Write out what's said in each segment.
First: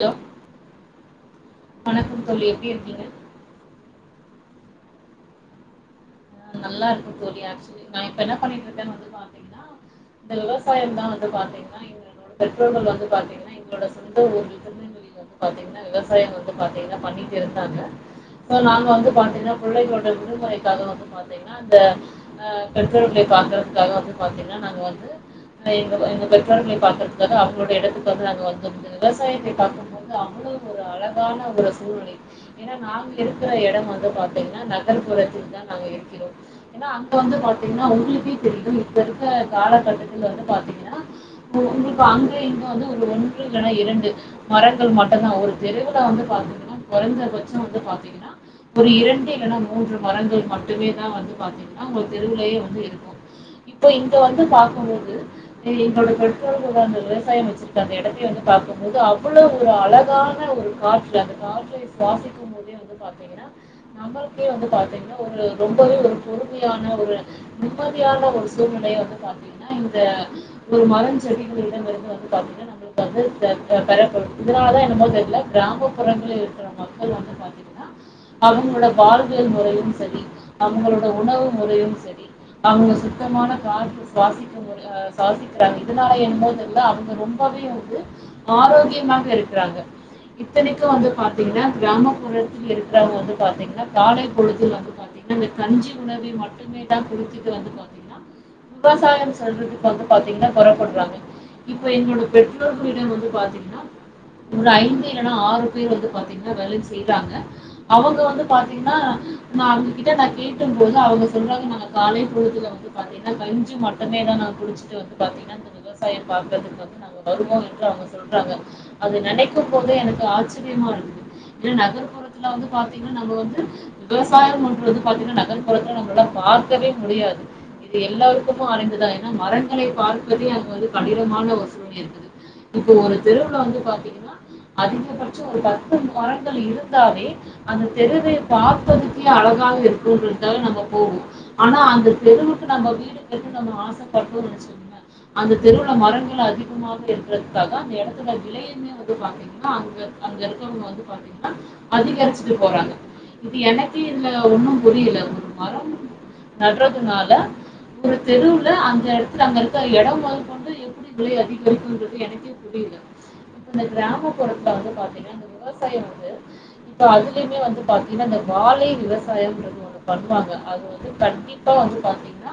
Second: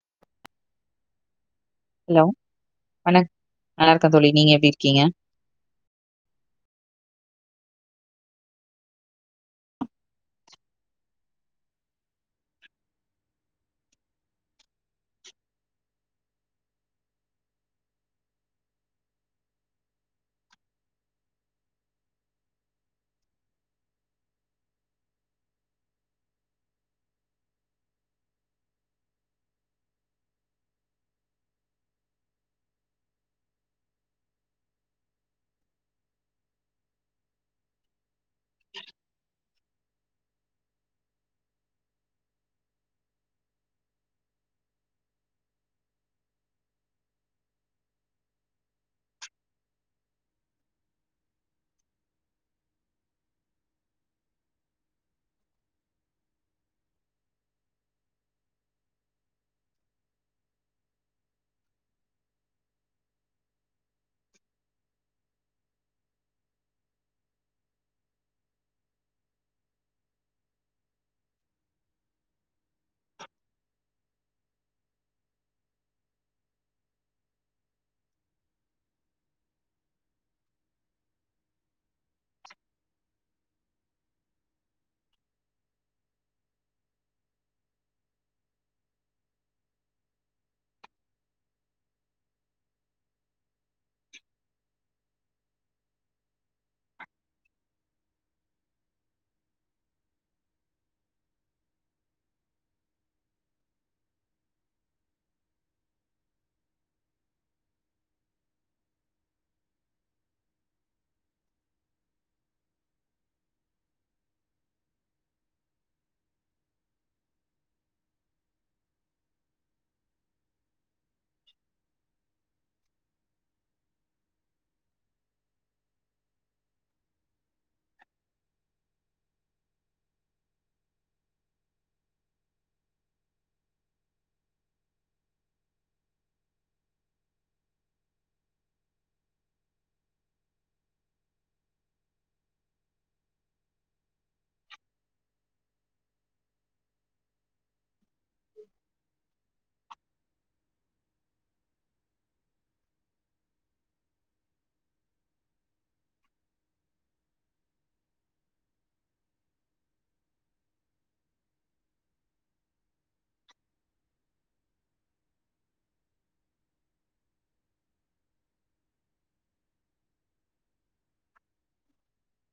hello hello வணக் நல்லாருக்க தோழி நீங்க எப்டி இருக்கீங்க ஆ நல்லா இருக்க தோழி ஆக்சுவலி நான் இப்ப என்ன பண்ணிட்டு இருக்கேன்னு வந்து பாத்தீங்கன்னா இந்த விவசாயம் தான் வந்து பாத்தீங்கன்னா இங்க பெற்றோர்கள் வந்து பாத்தீங்ன்னா இவங்களோட சொந்த ஊரு திருநெல்வேலி வந்து பாத்தீங்ன்னா விவசாயம் வந்து பாத்தீங்ன்னா பண்ணிட்டு இருந்தாங்க இப்ப நாங்க வந்து பாத்தீங்ன்னா புள்ளைகளோட விடுமுறைக்காக வந்து பாத்தீங்ன்னா அந்த அ பெற்றோர்கள பாக்குறதுக்காக வந்து பாத்தீங்ன்னா நாங்க வந்து ங்க எங்க எங்க பெற்றோர்களை பாக்கறதுக்காக அவுங்களோட எடத்துக்கு வந்து நாங்க வந்து விவசாயத்தை பாக்கும் போது அவுங்க ஒரு அழகான ஒரு சூழ்நிலை ஏன்னா நாங்க இருக்கிற எடம் வந்து பாத்தீங்ன்னா நகர்புறத்தில் தான் நாங்க இருக்கிறோம் ஏன்னா அங்க வந்து பாத்தீங்ன்னா உங்களுக்கே தெரியும் இப்ப இருக்க காலகட்டத்தில் வந்து பாத்தீங்ன்னா உங்களுக்கு அங்க இங்க வந்து ஒரு ஒன்று இல்லனா இரண்டு மரங்கள் மட்டுதா ஒரு தெருவுல வந்து பாத்திங்ன்னா கொறஞ்ச பச்சம் வந்து பாத்தீங்ன்னா ஒரு இரண்டு இல்லனா மூன்று மரங்கள் மட்டு மட்டுமே தான் வந்து பாத்தீங்ன்னா உங்க தெருவுலயே வந்து இருக்கூ இப்போ இங்க வந்து பாக்கும்போது எங்களோட பெற்றோர்கள் அந்த விவசாயம் வச்சிருக்க அந்த எடத்த வந்து பாக்கும்போது அவ்வளவு ஒரு அழகான ஒரு காற்று அந்த காற்றை சுவாசிக்கும் போதே வந்து பாத்தீங்கன்னா நம்மளுக்கே வந்து பாத்தீங்ன்னா ஒரு ரொம்பவே ஒரு பொறுமையான ஒரு நிம்மதியான ஒரு சூழ்நிலையை வந்து பாத்தீங்ன்னா இந்த ஒரு மரம் செடிகளிடம் இருந்து வந்து பாத்தீங்ன்னா நம்மளுக்கு வந்து பெறப்ப இதனால தான் என்னமோ தெர்ல கிராமப்புறங்கள இருக்கிற மக்கள் வந்து பாத்தீங்கன்னா அவுங்களோட வாழ்வியல் முறையும் சரி அவுங்களோட உணவு முறையும் சரி அவுங்க சுத்தமான காற்று சுவாசிக்க சுவாசிக்கிறாங்க இதனால என்னமோ தெர்ல அவுங்க ரொம்ப [unintelligible] வந்து ஆரோக்கியமாக இருக்கிறாங்க இத்தனைக்கு வந்து பாத்தீங்ன்னா கிராமப்புறத்தில் இருக்கிறவங்க வந்து பாத்தீங்ன்னா காலை பொழுதுல வந்து பாத்தீங் இந்த கஞ்சி உணவை மட்டுமே தான் குடுச்சிட்டு வந்து பாத்தீங்ன்னா விவசாயம் சொல்றதுக்கு வந்து பாத்தீங்ன்னா குறப்படுறாங்க இப்ப என்னோட பெற்றோர்களிடம் வந்து பாத்தீங்ன்னா ஒரு ஐந்து இல்லன்னா ஆறு பேர் வந்து பாத்தீங்ன்னா வேல செய்றாங்க அவங்க வந்து பாத்தீங்ன்னா [unintelligible] நா கேட்டும்போது அவுங்க சொல்றங்க நாங்க காலை பொழுதுல வந்து பாத்தீங்ன்னா கஞ்சு மட்டுமேதான் நா குடிச்சிட்டு பாத்தீங்ன்னா இந்த விவசாயம் பாக்குறதுக்கு வந்து நாங்க வருவோ என்று அவுங்க சொல்றாங்க அது நெனைக்கும் போதே எனக்கு ஆச்சிரியமா இருக்கு ஏன்ன நகர்ப்புறத்துல வந்து பாத்தீங்ன்னா நம்ப வந்து விவசாயம் பண்றதுக்கு பாத்தீங்ன்னா நகர்புறத்துல நம்மளாள பார்கவே முடியாது இது எல்லாருக்கும் அறிந்ததா ஏன்னா மரங்களை பார்ப்பதே அங்க வந்து கடினமான ஒரு சூலல் இருக்குது இப்போ ஒரு தெருவுல வந்து பாத்தீங்கன்னா அதிகபட்சம் ஒரு பத்து மரங்கள் இருந்தாலே அந்த தெருவே பார்பதுக்கே அழ அழகாக இருக்கும் [unintelligible] நம்ம போவோம் ஆனா அந்த தெருவுக்கு நம்ப வீடு கட்ட நம்ம ஆசைப்பட்டோ வச்சுக்கோங்கள அந்த தெருவுல மரங்கள் அதிகமாக இருக்குறதுக்காக அந்த எடத்துல விலையுமே வந்து பாத்தீங்க அங்க அங்க இருக்கிறவுங்க வந்து பாத்தீங்கன்னா அதிகரிச்சுட்டு போறாங்க இது எனக்கு இல்ல ஒன்னும் புரியில ஒரு மரம் நடுறதுனால ஒரு தெருவுல அந்த எடத்துல அங்க இருக்குற எடம் [unintelligible] விலை அதிகரிக்கும் என்பது எனக்கே புரியல இந்த கிராமப்புறத்துல வந்து பாத்தீங்கன்னா இந்த விவசாயம் வந்து இப்ப அதுலயுமே வந்து பாத்தீங்ன்னா இந்த வாழை விவசாயம்ன்றது ஒன்னு பண்ணுவாங்க அது வந்து கண்டிப்பா வந்து பாத்தீங்ன்னா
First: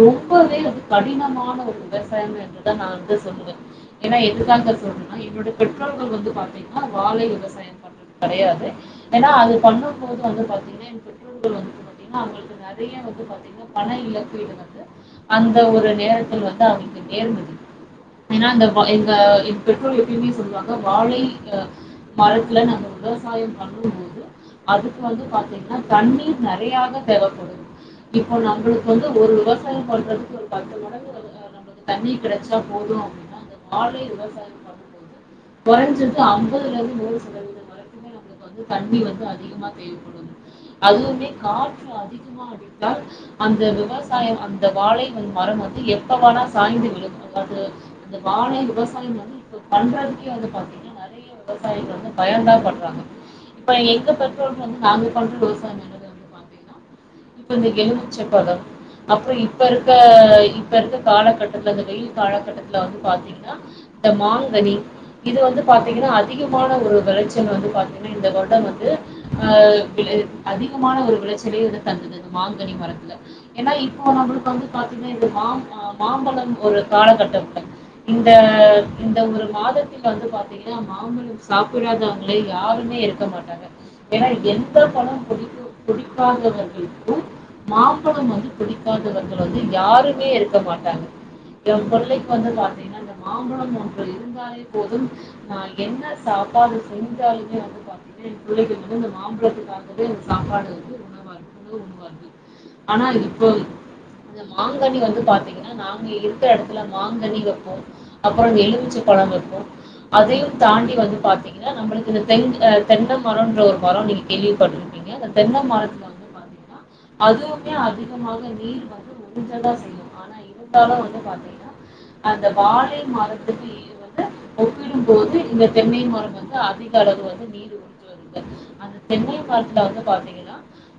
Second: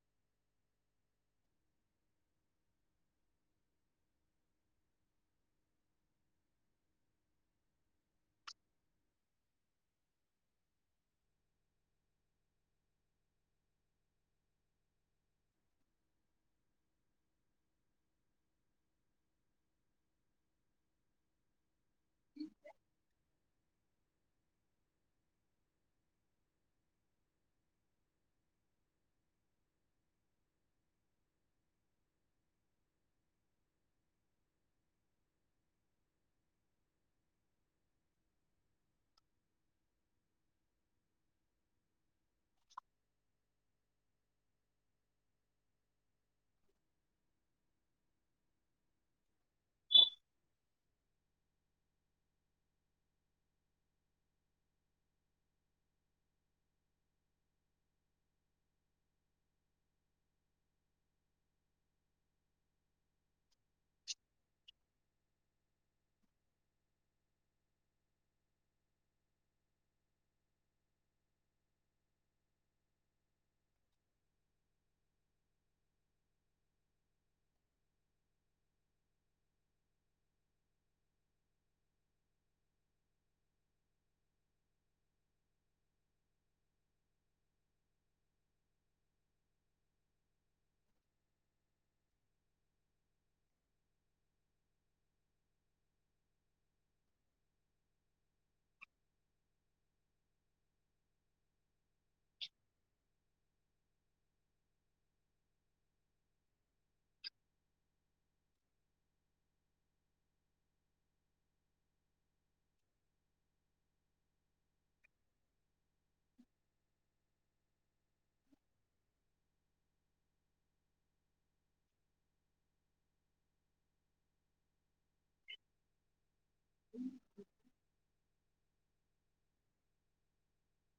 ரொம்பவே வந்து கடினமான ஒரு விவசாயம் என்றுதான் நான் வந்து சொல்லுவேன் ஏனா எதிர் காலத்துல சொல்ற என்னுடைய பெற்றோர்கள் வந்து பாத்தீங்னா வாழை விவசாயம் அப்டி கெடையாது ஏன்னா அது பண்ணும்போது வந்து பாத்தீங்ன்னா பெட்ரோல் [inaudible] அவுங்குள்க்கு நறைய வந்து பாத்தீங்ன்னா பண இலப்பீடு வந்து அந்த ஒரு நேரத்தில் வந்து அவிக்க ஏறுமதி ஏனா அந்த ப எங்க இப்பெற்றோல் எப்யுமே சொல்வாங்க வாழை அ மரத்ல நாங்க விவசாய பண்ணுபோது அதுக்கு வந்து பாத்தீங்னா தண்ணீ நறயாக தேவப்படு இப்போ நம்புளுக் வந்து ஒரு விவசாய பன்றதுக்கு ஒரு பத்து மடங்கு நமக்கு தண்ணி கிடச்சா போது அப்டினா அந்த வாழை விவசாய பண்ணு போது கொறஞ்சது ஐம்பதுலேந்து மூணு சதவீதம் வரக்கிமே நம்ளுக்கு வந்து கண்ணி வந்து அதிகமா தேவைப்படு அதுவுமே காற்று அதிகமா அடித்தால் அந்த விவசாயம் அந்த வாழைவன் மரம் வந்து எப்பவா சாய்ந்து விழுந்து அதாது இந்த வாழை விவசாயம் வந்து இப்ப பண்றதுக்கே வந்து பாத்தீங்னா நற தீய விவசாயிக வந்து பயம்ந்தா பட்றாங்க இப்ப எங்க பெற்றோர்க் வந்து நாங்க கொண்டு டோசா [unintelligible] வந்து பாத்தீங்னா இப்பந்த எலுமிச்சமப்பழ அப்ற இப்ப இருக்க இப்ப இருக்க காலக்கட்டத்ல அந்த வெயில் காலக்கட்டத்ல வந்து பாத்தீங்னா ட மாங்கனி இது வந்து பாத்தீங்கனா அதிகமான ஒரு வெளச்சல் வந்து பாத்தீங்னா இந்த கொட வந்து அ விலை அதிகமான ஒரு விளச்சலயு தந்துது மாங்கனி மரத்துல ஏனா இப்போ ‌ நம்புளுக்கு வந்து பாத்தீங்னா இது மாம் அ மா [unintelligible] ஒரு கால கட்டப்ல இந்த ஒரு மாதத்தில் வந்து பாத்தீங்னா மாம்பழம் சாப்பிடாதவங்லே யாரு நே இருக்க மாட்டாங்க ஏனா எந்த பழம் புடிக்கு புடிக்கோங்கற்து அப்டிர்க்கு மாம்பழம் வந்து புடிக்காதவர்கள் வந்து யாருமே இருக்க மாட்டாங்க ஏ கொள்ளைக் வந்து பாத்தீங்னா மாம்பழன் ஒன்று இருந்தாலே போதும் நா என்ன சாப்பாடு செஞ்சாலுமே வந்து பா ஏ புள்ளைக இனுமே இந்த மாம்பழத்துக்காகவே இந்த சாப்பாடு [inaudible] ஆனா இப்போய் இந்த மாங்கனி வந்து பாத்தீங்னா நாங்க இருக்க எடத்துல மாங்கனி வெப்போ அப்பறோ எலுமிச்சை பழ தம் இர்க்கு அதையும் தாண்டி வந்து பாத்தீங்னா நம்புளுக்கு இந்த தெங்கு அ தெங்ன மரொன்ற ஒரு மரொ நீங்க கேள்விப்பட்டிருப்பீங்க தஸ் தென்ன மரத்ல வந்து பாத்தீங்க அதுவுமே அதிகமாக நீர் வந்து உரிஞ்ச தா செய்யு ஆனா இருந்தாலு வந்து பாத்தீங்னா அந்த வாழை மரத்துக்கு ஈது வந்து திடும் போது இந்த தென்னை மரம் வந்து அதிக அளவு வந்து நீர் உரிஞ்சு வந்து அந்த தென்னை மரத்ல வந்து பாத்தீங்கனா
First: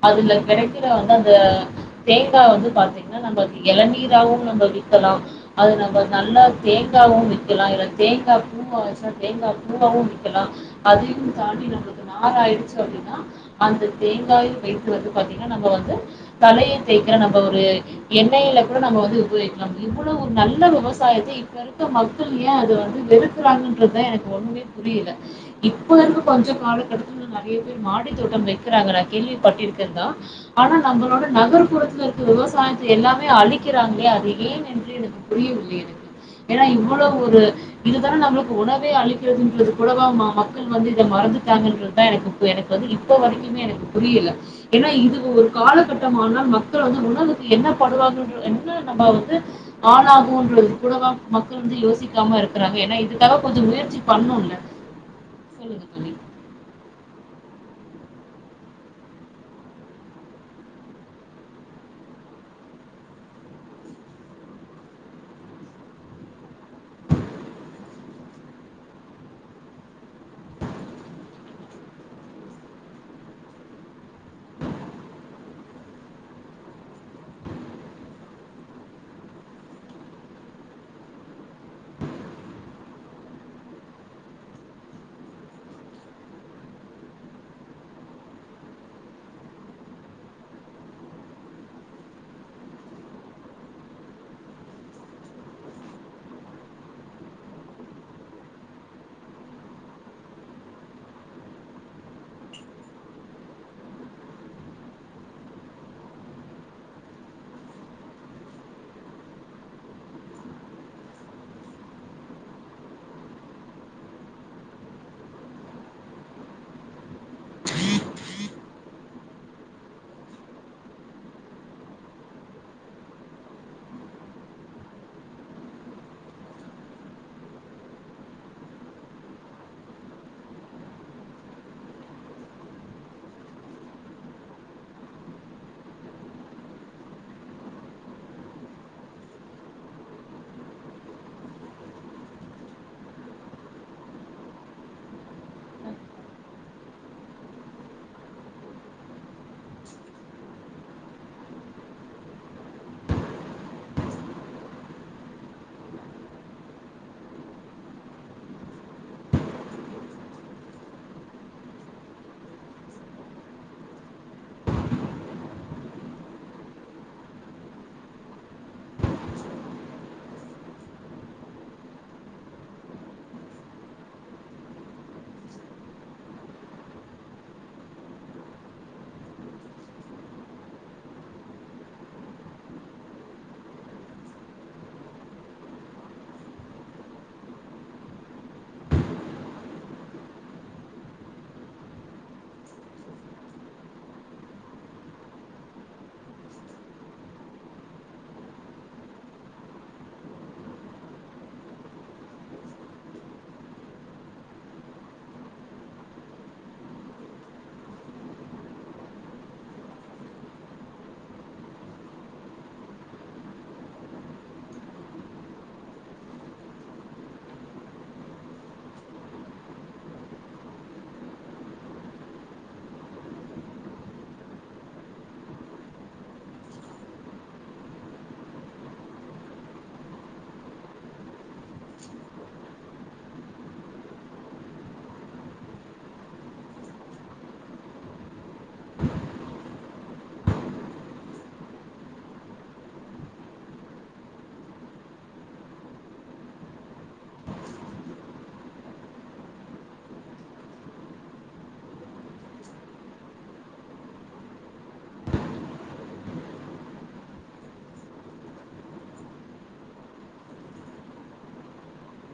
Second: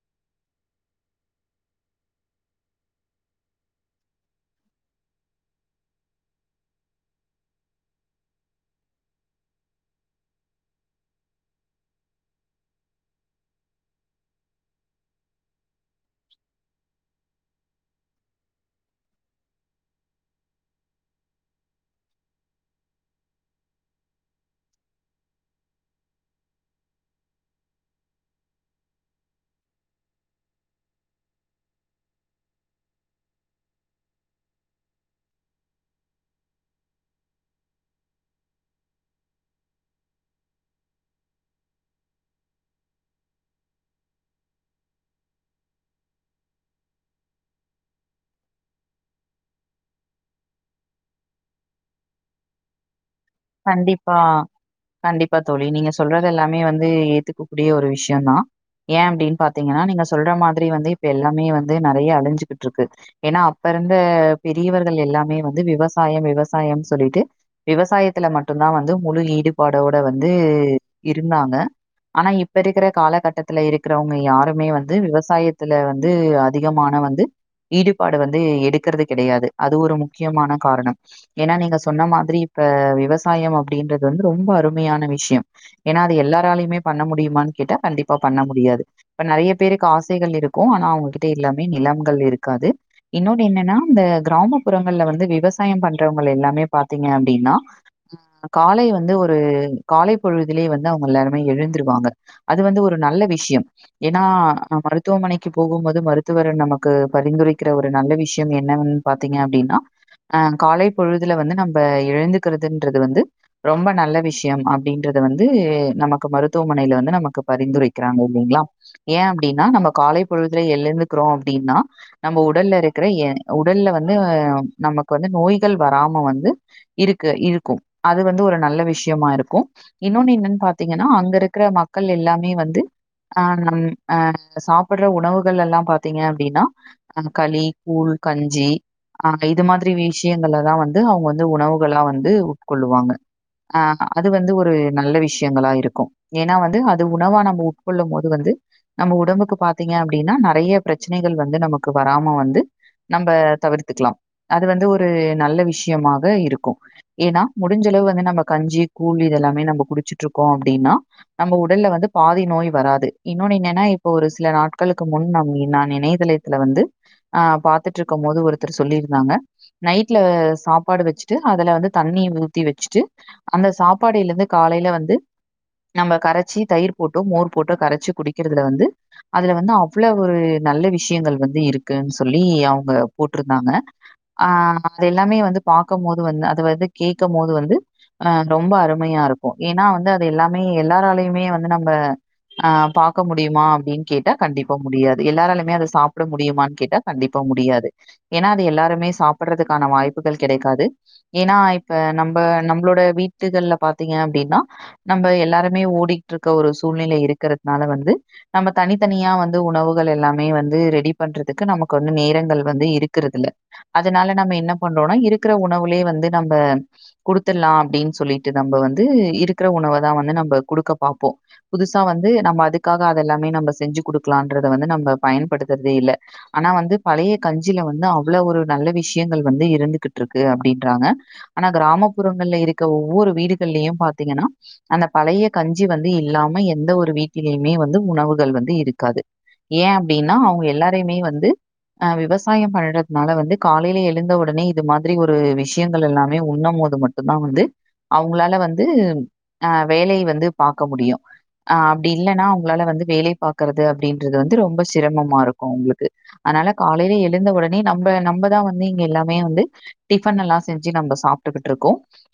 அதுல கெடக்கிற வந்து அந்த தேங்கா வந்து பாத்தீங்னா நம்பள்க்கு எளநீராவு நம்ப வீட்ல அது நம்ம நல்லா தேங்காவு விக்கலா இல்ல தேங்கா பூ ஆச்சுனா தேங்கா பூ வா பூ விக்கலா அதியும் தாண்டி நமக்கு நாற் ஆயிர்ச்சு அப்டினா அந்து தேங்காயு வைத்து வந்து பாத்தீங்னா நம்ப வந்து தலய தேக்கிற நம்ப ஒரு எண்ணயில கூட நம வந்து உபோயிக்கலா இவ்வுளோ ஒரு நல்ல விவசாயத்து இப்ப இருக்க மக்கள் ஏன் அது வந்து வெறுக்குறாங்கன்றுத எனக் ஒன்னுமே புரியில இப்போ இருக்கு கொஞ்ச காலக்கட்டத்தில் நறய பேர் மாடி தோட்டம் வெக் [unintelligible] கேள்விப்பட்டிர்க்கற்தா ஆனா நம்பளோட நகர்ப்புறத்ல இருக்கு விவசாயத்த எல்லாமே அழிக் கிறாங்ளே அது ஏன் என்று எனக்கு புரியவில்லை எனக்கு ஏனா இவுளோ ஒரு இதுதா நம்ளுக்கு உணவே அளிக்கிறதின்றதுலவா ம மக்கள் வந்து இத ம வந்துட்டாங்கன்றதுதா எனக்குப்பு எனக் வந்து இப்ப வரை பிமே எனக்கு புரியில்ல ஏன்னா இதுவு ஒரு காலகட்டமானால் மக்கள் வந்து உணவுக்கு என்ன படுவாங்கன்ற என்ன நம்ம வந்து ஆளாகுன்றதுகூடவா மக்கள் வந்து யோசிக்காம இருக்கிறாங்க என்ன இது கண்டிப்பா கண்டிப்பா தோழி நீங்க சொல்றது எல்லாமே வந்து ஏத்துக்க கூடிய ஒரு ஷ்யோந்தா ஏன் அப்டின் பாத்தீங்கனா நீங்க சொல்ற மாதுரி வந்து இப்ப எல்லாமே வந்து நறய அலுஞ்சுகிட்ருக்கு ஏனா அப்ப பிறந்த பெரியவர்கள் எல்லாமே வந்து விவசாயம் விவசாயம்னு சொல்லிட்டு விவசாயத் த்துல மட்டுதான் வந்து முழு ஈடுபாடோட வந்து இருந்தாங்க ஆனா இப்ப இருக்கிற காலகட்டத்துல இருக்கிறவங்க யாருமே வந்து விவசாயத்துல வந்து அதிகமான வந்து ஈடுபாடு வந்து எடுக்கிறது கெடையாது அது ஒரு முக்கியமான காரணம் ஏன்னா நீங்க சொன்ன மாதிரி இப்ப விவசாயம் அப்டின்றது வந்து ரொம்ப அருமையான விஷயம் ஏன்னா அது எல்லாராலயுமே பண்ண முடியுமான் கேட்டா கண்டிப் ப்பா பண்ண முடியாது இப்ப நறைய பேருக்கு ஆசைகள் இருக்கூ ஆனா அவுங்ககிட்ட எல்லாமே நிலங்கள் இருக்காது இன்னொன்னு என்னன்னா இந்த கிராமப்புறங்கள்ள வந்து விவசாயம் பண்றவங்க எல்லாமே பாத்தீங்க அப்டின்னா அ காலை வந்து ஒரு காலை பொழுதிலே வந்து அவுங்க எல்லாருமே எழுந்திருவாங்க அது வந்து ஒரு நல்ல விஷயம் ஏன்னா மருத்துவமனைக்கி போகும்போது மருத்துவரு நமக்கு பரிந்துரைக்கிற ஒரு நல்ல நல்ல விஷயம் என்னனு பாத்தீங்க அப்டின்னா அ காலை பொழுதுல வந்து நம்ம எழுந்துக்கற துன்றது வந்து ரொம்ப நல்ல விஷயம் அப்டின்றது வந்து நமக்கு மருத்துவமனைல வந்து நமக்கு பரிந்துரை பரிந்துரைக்கிறாங்க இல்லிங்ளா ஏன் அப்டின்னா நம்ம காலை பொழுதுல எழுந்துக்றோ அப்டின்னா நம்ம உடல் ல இருக்கிற உடல்ல வந்து நமக்கு வந்து நோய்கள் வராம வந்து இருக் க்கு இருக்கும் அது வந்து ஒரு நல்ல விஷயமா இருக்கும் இன்னொன்னு என்னன்னு பாத்தீங்கன்னா அங்க இருக்கிற மக்கள் எல்லாமே வந்து அ நம் அ சாப்பிடுற உணவுகள் எல்லாம் பாத்தீங்க அப்டின்னா களி கூழ் கஞ்சி ஆ இது மாதிரி விஷயங்கல்ல தான் வந்து அவுங்க வந்து உணவு லா வந்து உட்கொள்ளுவாங்க ஆ அது வந்து ஒரு நல்ல விஷயங்களா இருக்கூ ஏன்னா வந்து அது உணவா நம்ப உட்கொள்ளும் போது வந்து நம்ப உடம்புக்கு பாத்தீங்க அப்டின்னா நறைய பிரச்சனைகள் வந்து நமக்கு வராம வந்து நம்ப தவிர்த்துக்லாம் அது வந்து ஒரு நல்ல விஷயமாக இருக் கூ ஏன்னா முடிஞ்சளவு வந்து நம்ம கஞ்சி கூழ் இதெல்லாமே நம்ப குடிச்சிட்ருக்கோ அப்டின்னா நம் உடல்ல வந்து பாதி நோய் வராது இன்னொன்னு என்னன்னா இப்போ ஒரு சில நாட்களுக்கு முன் நா நான் இணையதளத்தில் வந்து வந்து அ பாத்துட்ருக்கம் போது ஒருத்தர் சொல்லிருந்தாங்க நைட்ல சாப்பாடு வச் ட்டு அதுல வந்து தண்ணி ஊத்தி வச்சுட்டு அந்த சாப்பாடையில இருந்து காலையில வந்து நம்ப கரச்சி தயிர் போட்டோ மோர் போட்டோ கரச்சி குடிக்கிறதுல வந்து அதுல வந்து அவ்வளவு நல்ல விஷயங்கள் வந்து இருக்குன் சொல்லி அவுங்க போட்ருந்தாங்க ஆ அத எல்லாமே வந்து பா பாக்கம் போது வந்து அதாவது கேக்கம் போது வந்து அ ரொம்ப அருமையா இருக்கூ ஏன்னா வந்து அது எல்லாமே எல்லாராலையுமே வந்து நம்ப ஆ பாக்க முடியுமா அப்டின் கேட்டா கண்டிப்பா முடியாது எல்லாராலமே அத சாப்ட முடியுமான் கேட்டா கண்டிப்பா முடியாது ஏன்னா அது எல்லாருமே சாப்பிடறதுக்கான வாய்ப்புகள் கெடைக் காது ஏன்னா இப்ப நம்ப நம்பளோட வீட்டுகள்ல பாத்தீங்க அப்டின்னா நம்ப எல்லா மே ஓடிட்ருக்க ஒரு சூழ்நிலை இருக்கறதுனால வந்து நம்ம தனித்தனியா வந்து உணவுகள் எல்லாமே வந்து வந்து ரெடி பண்றதுக்கு நமக்கு வந்து நேரங்கள் வந்து இருக்கிறது இல்ல அதனால நம்ம என்ன பண்றோனா இருக்கிற உணவுலே வந்து நம்ப குடுத்துட்லா அப்டின் சொல்லிட்டு நம்ப வந்து இருக்கிற உணவ தான் வந்து நம் நம்ப குடுக்க பாப்போ புதுசா வந்து நம்ம அதுக்காக அதெல்லாமே நம்ப செஞ்சு குடுக்லான்றத வந்து நம்ப பயன் பயன்படுத்தறதே இல்ல ஆனா வந்து பழைய கஞ்சில வந்து அவ்வள ஒரு நல்ல விஷயங்கள் வந்து இருந்துகிட் ருக்கு அப்டின்றாங்க ஆனா கிராமப்புறங்கள்ல இருக்க ஒவ்வொரு வீடுகள்லயும் பாத்தீங்கன்னா அந்த பழைய கஞ்சி வந்து இல்லாம எந்த ஒரு வீட்டிலயுமே வந்து உணவுகள் வந்து இருக்காது ஏ அப்டின்னா அவுங்க எல்லாரையுமே வந்து ஆ விவசாயம் பண்றதுனால வந்து காலையில எழுந்த உடனே இது மாதிரி ஒரு விஷயங்கள் எல்லாமே உண்ணும் போது மட்டுந்தா வந்து அவுங்களால வந்து அ வேலை வந்து பாக்க முடியு அ அப்டி இல்லன்னா அவுங்ளால வந்து வேலை பாக்குறது அப்டின்றது வந்து ரொம்ப சிரமமா இருக்கூ உங்ளுக்கு அதனால காலைல எழுந்த ஒடனே நம்ப நம்பதான் வந்து இங்க எல்லாமே வந்து டிஃபன் எல்லா செஞ்சு நம்ப சாப்ட்டுக்கிட்ருக்கோ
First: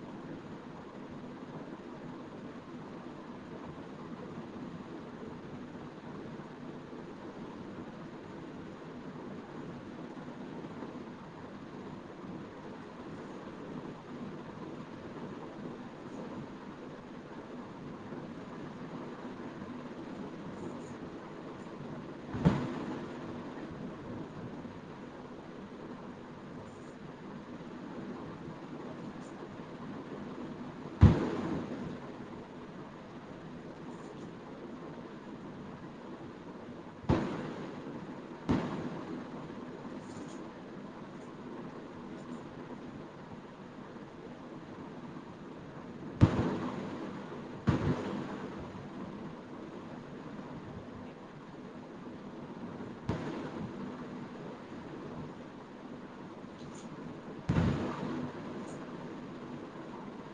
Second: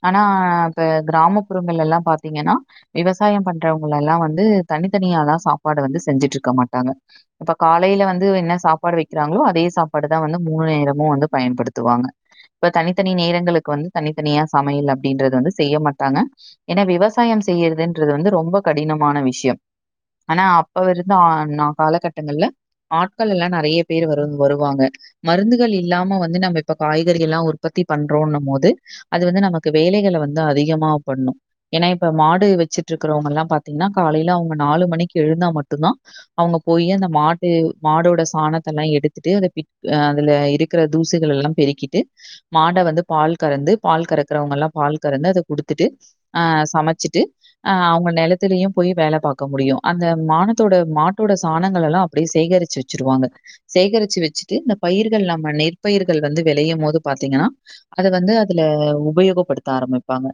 ஆனா இப்ப கிராமப்புறங்கள்ல எல்லாம் பாத்தீங்க ஏன்னா விவசாயம் பண்றவுங்களல்லா வந்து தனித்தனியாலா சாப்பாடு வந்து செஞ்சுட்ருக்க மாட்டாங்க இப்ப காலையில வந்து என்ன சாப்பாடு வைக்கிறாங்களோ அதே சாப்பாடு தான் வந்து மூணு நேரமு வந்து பயன்படுத்துவாங்க ப்ப தனித்தனி நேரங்களுக்கு வந்து தனித்தனியா சமையல் அப்டின்றது வந்து செய்ய மாட்டாங்க ஏன்னா விவசா சாயம் செய்யறதுன்றது வந்து ரொம்ப கடினமான விஷ்யம் ஆனா அப்ப விருந்த அ நா காலகட்டங்கள்ல ஆட்கள் எல்லா நறைய பேரு வரு வருவாங்க மருந்துகள் இல்லாம வந்து நம்ம இப்ப காய்கறிகல்லா உற்பத்தி பண்றோன்னுமோது அது வந்து நமக்கு வேலைகள வந்து அதிகமா பண்ணு எ னா இப்ப மாடு வெச்சிட்ருக்குறவங்கல்லா பாத்தீங்ன்னா காலைல அவுங்க நாலு மணிக்கு எழுந்தா மட்டுந்தா அவுங்க போய் யி அந்த மாட்டு மாடோட சாணத்தல்லா எடுத்துட்டு அத பி அ அதுல இருக்குற தூசிகள்ல்லா பெருக் கீட்டு மாட வந்து பால் கறந்து பால் கறக்கறவங்கல்லா பால் கறந்து அத குடுத்துட்டு அ ச சமச்சிட்டு அ அவுங்க நெலத்திலயு போய் வேல பாக்க முடியு அந்த மானத்தோட மாட்டோட சாணங்க லல்லா அப்டியே சேகரிச்சு வெச்சிருவாங்க சேகரிச்சு வெச்சுட்டு இந்த பயிர்கள் நம்ம நெற்பயிர்கள் வந்து வெளையுமோது பாத்தீங்கன்னா அத வந்து அதுல உபயோகப்படுத்த ஆரம்பிப்பாங்க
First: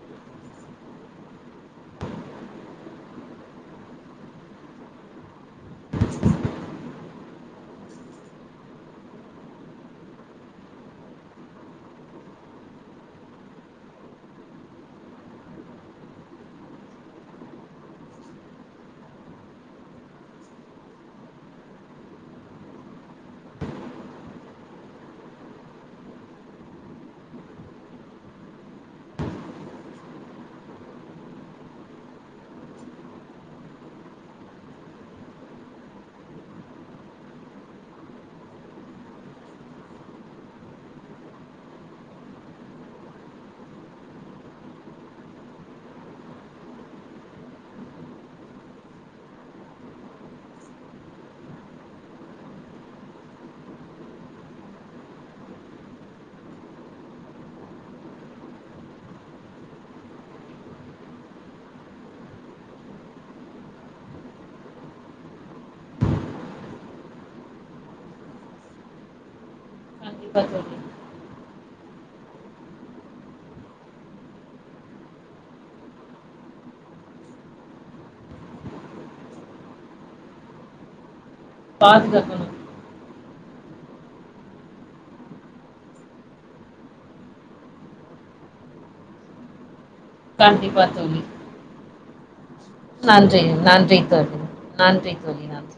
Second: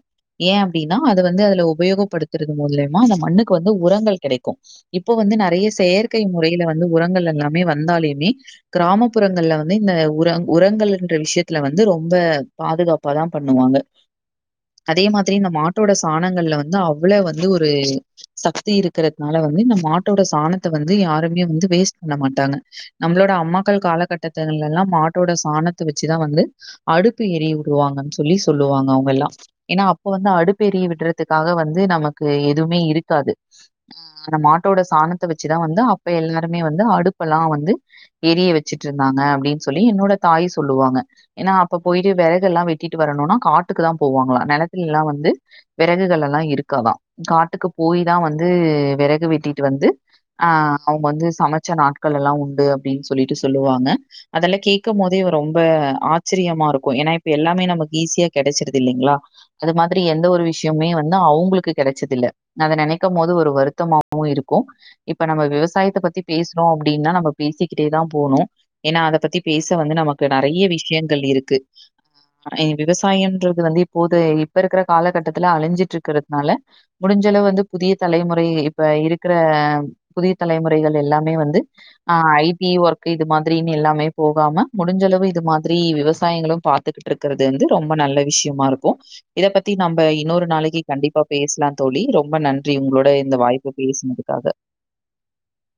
ஏன் அப்டின்னா அது வந்து அதுல உபயோகப்படுத்துறது மூலயமா அந்த மண்ணுக்கு வந்து உரங்கள் கெடைக்கு இப்போ வந் ந்து நறைய செயற்கை முறைல வந்து உரங்கள் எல்லாமே வந்தால்யுமே க்ராமப்புறங்கள்ல வந்து இந்த உ உர உரங்கள்லுன்ற விஷ்யத்துல வந்து ரொம்ப பாதுகாப்பாதா பண்ணுவாங்க அதே மாதிரி இந்த மாட்டோட சாணங்கள்ல வந்து அவ்ள வந்து ஒரு சக்தி இருக்குறத்னால வந்து இந்த மாட்டோட சாணத்த வந்து யாருமே வந்து வேஸ்ட் பண்ண மாட்டாங்க நம்ளோட அம்மாக்கள் காலகட்டத்த லல்லா மாட்டோட சாணத் த்த வெச்சுதா வந்து அடுப்பு எறிய உடுவாங்கன் சொல்லி சொல்லுவாங்க அவுங்கெல்லா ஏன்னா அப்போ வந்து அடுப்பெறி ய விடுறதுக்காக வந்து நமக்கு எதுமே இருக்காது ஆஹ் அந்த மாட்டோட சாணத்த வெச்சுதா வந்து து அப்ப எல்லாருமே வந்து அடுப்பல்லா வந்து எரிய வெச்சிட்ருந்தாங்க அப்டின் சொல்லி என்னோட தாய் சொல்லுவாங்க ஏன்னா அப்ப போய்ட்டு வெறகெல்லா வெட்டிட்டு வரணுனா காட்டுக்கு தா போவாங்களா நெலத்துலெல்லா வந்து விறகுகள் எல்லா இருக்காதா காட்டுக்கு போயி தா வந்து வெறகு வெட்டிட்டு வந்து அஹ் அவுங்க வந்து சமச்ச நாட்கள் எல்லா உண்டு அப்டின் சொல்லிட்டு சொல்லுவாங்க அதெல்ல கேட்க்கமோதே ரொம் ப ஆச்சிரியமா இருக்கு ஏன்னா இப்ப எல்லாமே நமக்கு ஈஸியா கெடச்சிருது இல்லைங்களா அது மாதிரி எந்த ஒரு விஷ் விஷ்யமே வந்து அவுங்களுக்கு கெடச்சதில்ல நாங்க நெனைக்குமோது ஒரு வருத்தமாவு இருக்கு இப்ப நம்ம விவசாயத்த பத்தி பேஸ்ணோ அப்டின்னா நம்ம பேசிக்கிட்டே தா போனு ஏன்னா அத பத்தி பேச வந்து ந இப்ப நறைய விஷயங்கள் இருக்கு உ [unintelligible] ஐ விவசாயன்றது வந்து இப்போது இப்ப இருக்குற காலகட்டத்துல அழிஞ்சிட்ருக்குறதுனால முடிஞ்ச ல வந்து புதிய தலைமுறை இப்ப இருக்குற புதிய தலைமுறைகள் எல்லாம் மே வந்து ஆஹ் ஐ பாதுகாக்கணும் டி ஒர்க்கு இது மாதிரினு எல்லாமே போகாம முடிஞ்சளவு இது மாதிரி விவசாயங்களு பாத்துகுட்ருக்கறது வந்து ரொம்ப நல்ல விஷ்யமா இருக்கு இத பத்தி நம்ப இன்னொரு நாளைக்கு கண்டிப்பா பேசலா தோழி ரொம்ப நன் றி உங்களோட இந்த நன்றி வாய்ப்பு நன்றி தோழி பேசுனதுக்காக நன்றி தோழி நன்றி